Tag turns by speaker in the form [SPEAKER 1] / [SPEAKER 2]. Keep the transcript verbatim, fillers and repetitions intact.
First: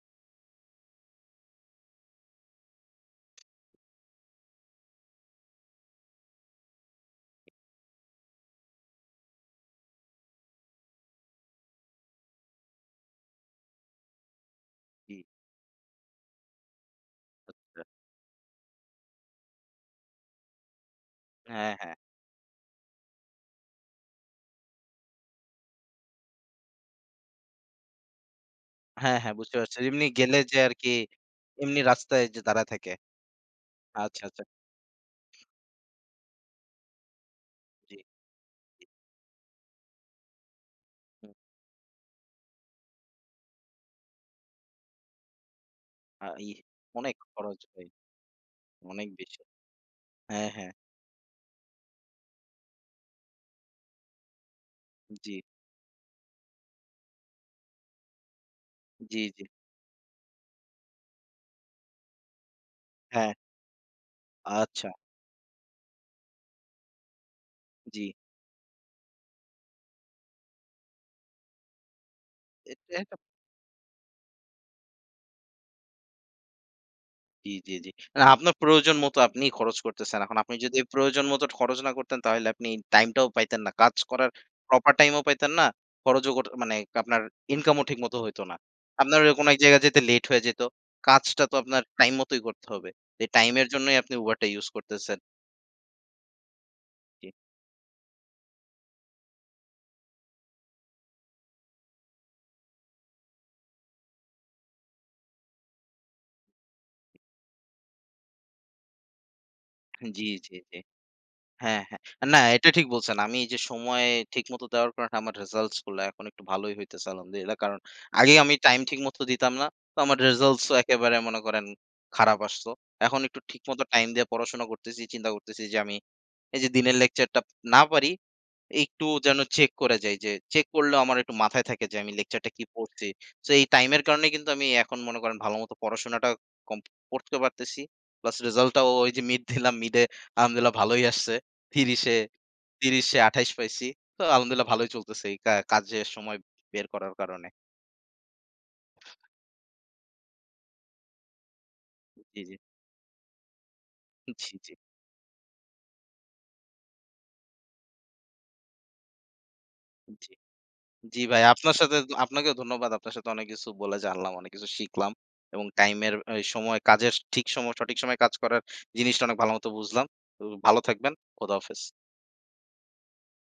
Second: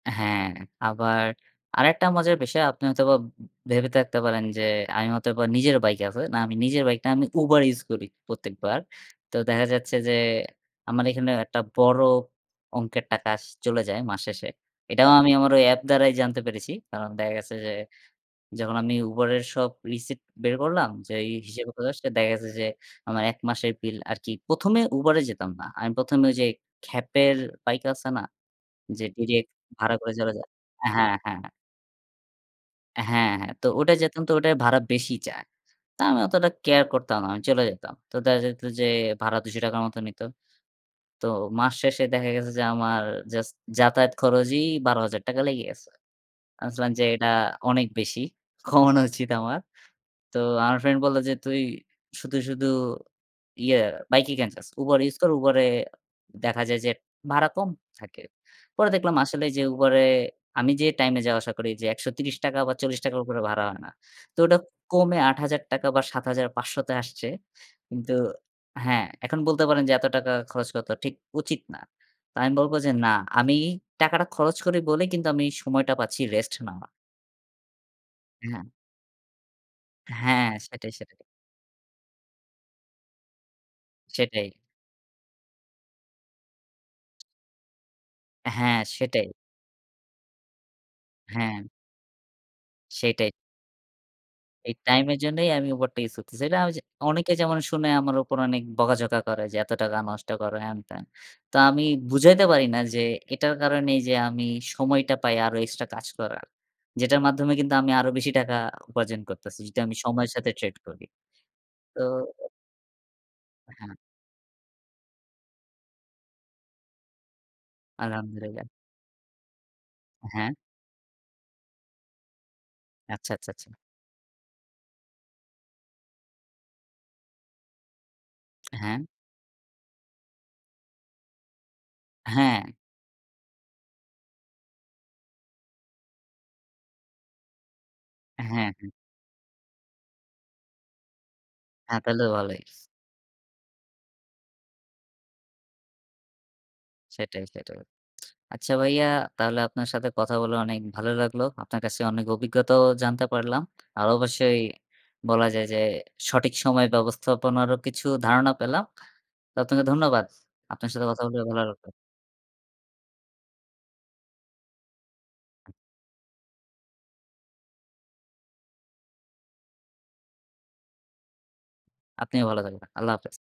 [SPEAKER 1] আ-হ্যাঁ, আবার আরেকটা মজার বিষয় আপনি হয়তোবা ভেবে থাকতে পারেন, যে আমি হয়তোবা নিজের bike আছে, না আমি নিজের bike না, আমি Uber use করি পত্তেকবার, তো দেখা যাচ্ছে যে, আমার এইখানে একটা বড় অংকের টাকাস চলে যায় মাস শেষে। এটাও
[SPEAKER 2] জি।
[SPEAKER 1] আমি আমার ঐ অ্যাপ দ্বারাই জানতে পেরেছি। কারণ দেখা গেছে যে,
[SPEAKER 2] আচ্ছা।
[SPEAKER 1] যখন আমি Uber এর সব receipt বের করলাম যে এই হিসেব
[SPEAKER 2] হ্যাঁ,
[SPEAKER 1] গুলো
[SPEAKER 2] হ্যাঁ।
[SPEAKER 1] আসলে দেখা গেছে যে, আমার এক মাসের বিল আরকি প্রথম এ Uber এ যেতাম না। আমি প্রথম এ ঐ যে খ্যাপের বাইক আছে না? যে
[SPEAKER 2] হ্যাঁ, হ্যাঁ
[SPEAKER 1] direct
[SPEAKER 2] বুঝতে পারছি। ঐ
[SPEAKER 1] ভাড়া
[SPEAKER 2] এমনি
[SPEAKER 1] করে চড়া
[SPEAKER 2] গেলে
[SPEAKER 1] যায়
[SPEAKER 2] যে
[SPEAKER 1] আ
[SPEAKER 2] আরকি
[SPEAKER 1] হ্যাঁ, হ্যাঁ।
[SPEAKER 2] এমনি রাস্তায় যে দাঁড়ায় থাকে।
[SPEAKER 1] অ্যা হ্যাঁ, হ্যাঁ তো ওটায় যেতাম
[SPEAKER 2] আচ্ছা,
[SPEAKER 1] তো
[SPEAKER 2] আচ্ছা।
[SPEAKER 1] ওটায় ভাড়া বেশি চায়। তা আমি অতটা care করতাম না। আমি চলে যাইতাম।
[SPEAKER 2] জ্বী।
[SPEAKER 1] তো দেখা যাইত যে ভাড়া দুইশ টাকা র মত নিত। তো
[SPEAKER 2] হুম।
[SPEAKER 1] মাস শেষে দেখা গেছে যে, আমার just যাতায়াত খরজই বারো হাজার টাকা লেগে গেছে।
[SPEAKER 2] আ ই
[SPEAKER 1] আমি ভাবছিলাম যে,
[SPEAKER 2] অনেক
[SPEAKER 1] এটা
[SPEAKER 2] খরচ
[SPEAKER 1] অনেক
[SPEAKER 2] ভাই।
[SPEAKER 1] বেশি। কমানো
[SPEAKER 2] অনেক
[SPEAKER 1] উচিত
[SPEAKER 2] বেশি।
[SPEAKER 1] আমার। তো
[SPEAKER 2] হ্যাঁ, হ্যাঁ।
[SPEAKER 1] আমার friend বলল যে, "তুই শুধু, শুধু ইয়ে bike এ ক্যান যাস? Uber use কর,
[SPEAKER 2] উম-জি।
[SPEAKER 1] Uber এ দেখা যায় যে ভাড়া কম থাকে।" পরে দেখলাম
[SPEAKER 2] জি, জি।
[SPEAKER 1] আসলেই যে Uber এ আমি যে time এ যাওয়া-আসা করি এইযে একশ ত্রিশ টাকা বা চল্লিশ টাকা র
[SPEAKER 2] হ্যাঁ।
[SPEAKER 1] উপরে ভাড়া হয় না। তো ওডা
[SPEAKER 2] আচ্ছা।
[SPEAKER 1] কমে আট হাজার টাকা বা সাত হাজার পাঁচশ তে আসছে।
[SPEAKER 2] জি।
[SPEAKER 1] কিন্তু আ-হ্যাঁ এখন বলতে পারেন যে, "এত টাকা খরচ করাতো ঠিক উচিত না।" তো আমি বলব
[SPEAKER 2] এটা
[SPEAKER 1] যে, "না
[SPEAKER 2] একটা
[SPEAKER 1] আমি টাকাটা খরচ করি বলে কিন্তু আমি সময়টা পাচ্ছি rest নেওয়া।"
[SPEAKER 2] জ্বী, জ্বী, জ্বী। মানে আপনার
[SPEAKER 1] হ্যাঁ।
[SPEAKER 2] প্রয়োজন মত আপনিই খরচ করতেছেন। এখন
[SPEAKER 1] হ্যাঁ
[SPEAKER 2] আপনি যদি
[SPEAKER 1] সেটাই, সেটাই।
[SPEAKER 2] প্রয়োজন মত ঠ খরচ না করতেন, তাইলে আপনি time টাও পাইতেন না। কাজ করার
[SPEAKER 1] সেটাই।
[SPEAKER 2] proper time ও পাইতেন না। খরোজো কর মানে কাপনার income ও ঠিক মতো হইতো না।
[SPEAKER 1] অ্যা-হ্যাঁ,
[SPEAKER 2] আপনার
[SPEAKER 1] সেটাই।
[SPEAKER 2] ঐ কোন এক জায়গা যেতে late হয়ে যেত। কাজটা তো
[SPEAKER 1] হ্যাঁ।
[SPEAKER 2] আপনার time মতোই করতে হবে। এ
[SPEAKER 1] সেটাই।
[SPEAKER 2] time এর জন্যই আপনি Uber টা use
[SPEAKER 1] এই time এর
[SPEAKER 2] করতেছেন।
[SPEAKER 1] জন্যই আমি Uber টা ইউজ করতেছি। এটা ঐযে
[SPEAKER 2] জি।
[SPEAKER 1] অনেকে যেমন শুনে, আমার উপর অনেক বকা-ঝকা করে যে, "এত টাকা নষ্ট করো, হেনতেন।" তো, আমি বুঝাইতে পারি না যে, এটার কারণেই যে আমি সময়টা পাই আরো extra কাজ করার। যেটার মাধ্যমে কিন্তু আমি আরো বেশি টাকা উপার্জন করতেছি। যেটা আমি
[SPEAKER 2] হান জ্বী,
[SPEAKER 1] সময়ের সাথে
[SPEAKER 2] জ্বী,
[SPEAKER 1] trade
[SPEAKER 2] জ্বী।
[SPEAKER 1] এর করি।
[SPEAKER 2] হ্যাঁ, হ্যাঁ
[SPEAKER 1] তো
[SPEAKER 2] আ না, এটা ঠিক বলছেন। আমি এইযে
[SPEAKER 1] আ-হ্যাঁ।
[SPEAKER 2] সময়ে ঠিক মত দেওয়ার কারণে আমার results গুলা এখন একটু ভালোই হইতাছে, الحمد لله কারণ, আগে
[SPEAKER 1] الحمد
[SPEAKER 2] আমি
[SPEAKER 1] لله
[SPEAKER 2] time ঠিকমত দিতাম না। তো, আমার
[SPEAKER 1] আ-হ্যাঁ।
[SPEAKER 2] results ও একেবারে মনে করেন, খারাপ আসতো। এখন
[SPEAKER 1] আচ্ছা,
[SPEAKER 2] একটু
[SPEAKER 1] আচ্ছা,
[SPEAKER 2] ঠিক
[SPEAKER 1] আচ্ছা।
[SPEAKER 2] মতো time দিয়ে পড়াশোনা করতেছি, চিন্তা করতেছি যে, আমি এই যে দিনের lecture টাপ না পারি,
[SPEAKER 1] হ্যাঁ?
[SPEAKER 2] একটু যেন check করে যাই যে, check করলেও আমার একটু মাথায় থাকে যে আমি lecture টা কি
[SPEAKER 1] আ-হ্যাঁ।
[SPEAKER 2] পড়ছি। so এই time এর কারণেই কিন্তু আমি এখন মনে করেন, ভালোমতো পড়াশুনাটা কম পড়তেও পারতেছি। plus
[SPEAKER 1] হ্যাঁ,
[SPEAKER 2] result টাও,
[SPEAKER 1] হ্যাঁ।
[SPEAKER 2] ওই যে mid দিলাম mid এ আলহামদুলিল্লাহ্‌ ভালোই আসছে।
[SPEAKER 1] হ্যাঁ
[SPEAKER 2] ত্রিশ এ
[SPEAKER 1] তাহলে তো ভালই।
[SPEAKER 2] ত্রিশ এ আঠাইশ পাইছি। তো الحمد لله ভালোই চলতেছে, এই কা কাজে সময় বের করার
[SPEAKER 1] সেটাই,
[SPEAKER 2] কারণে।
[SPEAKER 1] সেটাই। আচ্ছা ভাইয়া তাহলে আপনার সাথে কথা বলে অনেক ভালো লাগলো। আপনার কাছে অনেক
[SPEAKER 2] উম-জি, জি।
[SPEAKER 1] অভিজ্ঞতাও জানতে পারলাম। আর
[SPEAKER 2] উম-ঝি,
[SPEAKER 1] অবশ্যই,
[SPEAKER 2] জি।
[SPEAKER 1] বলা যায় যে, সঠিক সময় ব্যবস্থাপনারও কিছু ধারণা পেলাম। তো আতনাকে ধন্যবাদ।
[SPEAKER 2] উম-জি।
[SPEAKER 1] আপনার সাথে কথা
[SPEAKER 2] জি ভাই,
[SPEAKER 1] বলেও ভালো
[SPEAKER 2] আপনার
[SPEAKER 1] লাগলো।
[SPEAKER 2] সাথেত আপনাকেও ধন্যবাদ। আপনার সাথে অনেক কিছু বলে জানলাম, অনেক কিছু শিখলাম। এবং time এর ঐ সময় কাজেস ঠিক সম সঠিক সময়ে কাজ করার জিনিসটা অনেক ভালোমত বুঝলাম। ঔ ভালো থাকবেন। খোদা-হাফেজ।
[SPEAKER 1] আপনিও ভালো থাকবেন। الله حافظ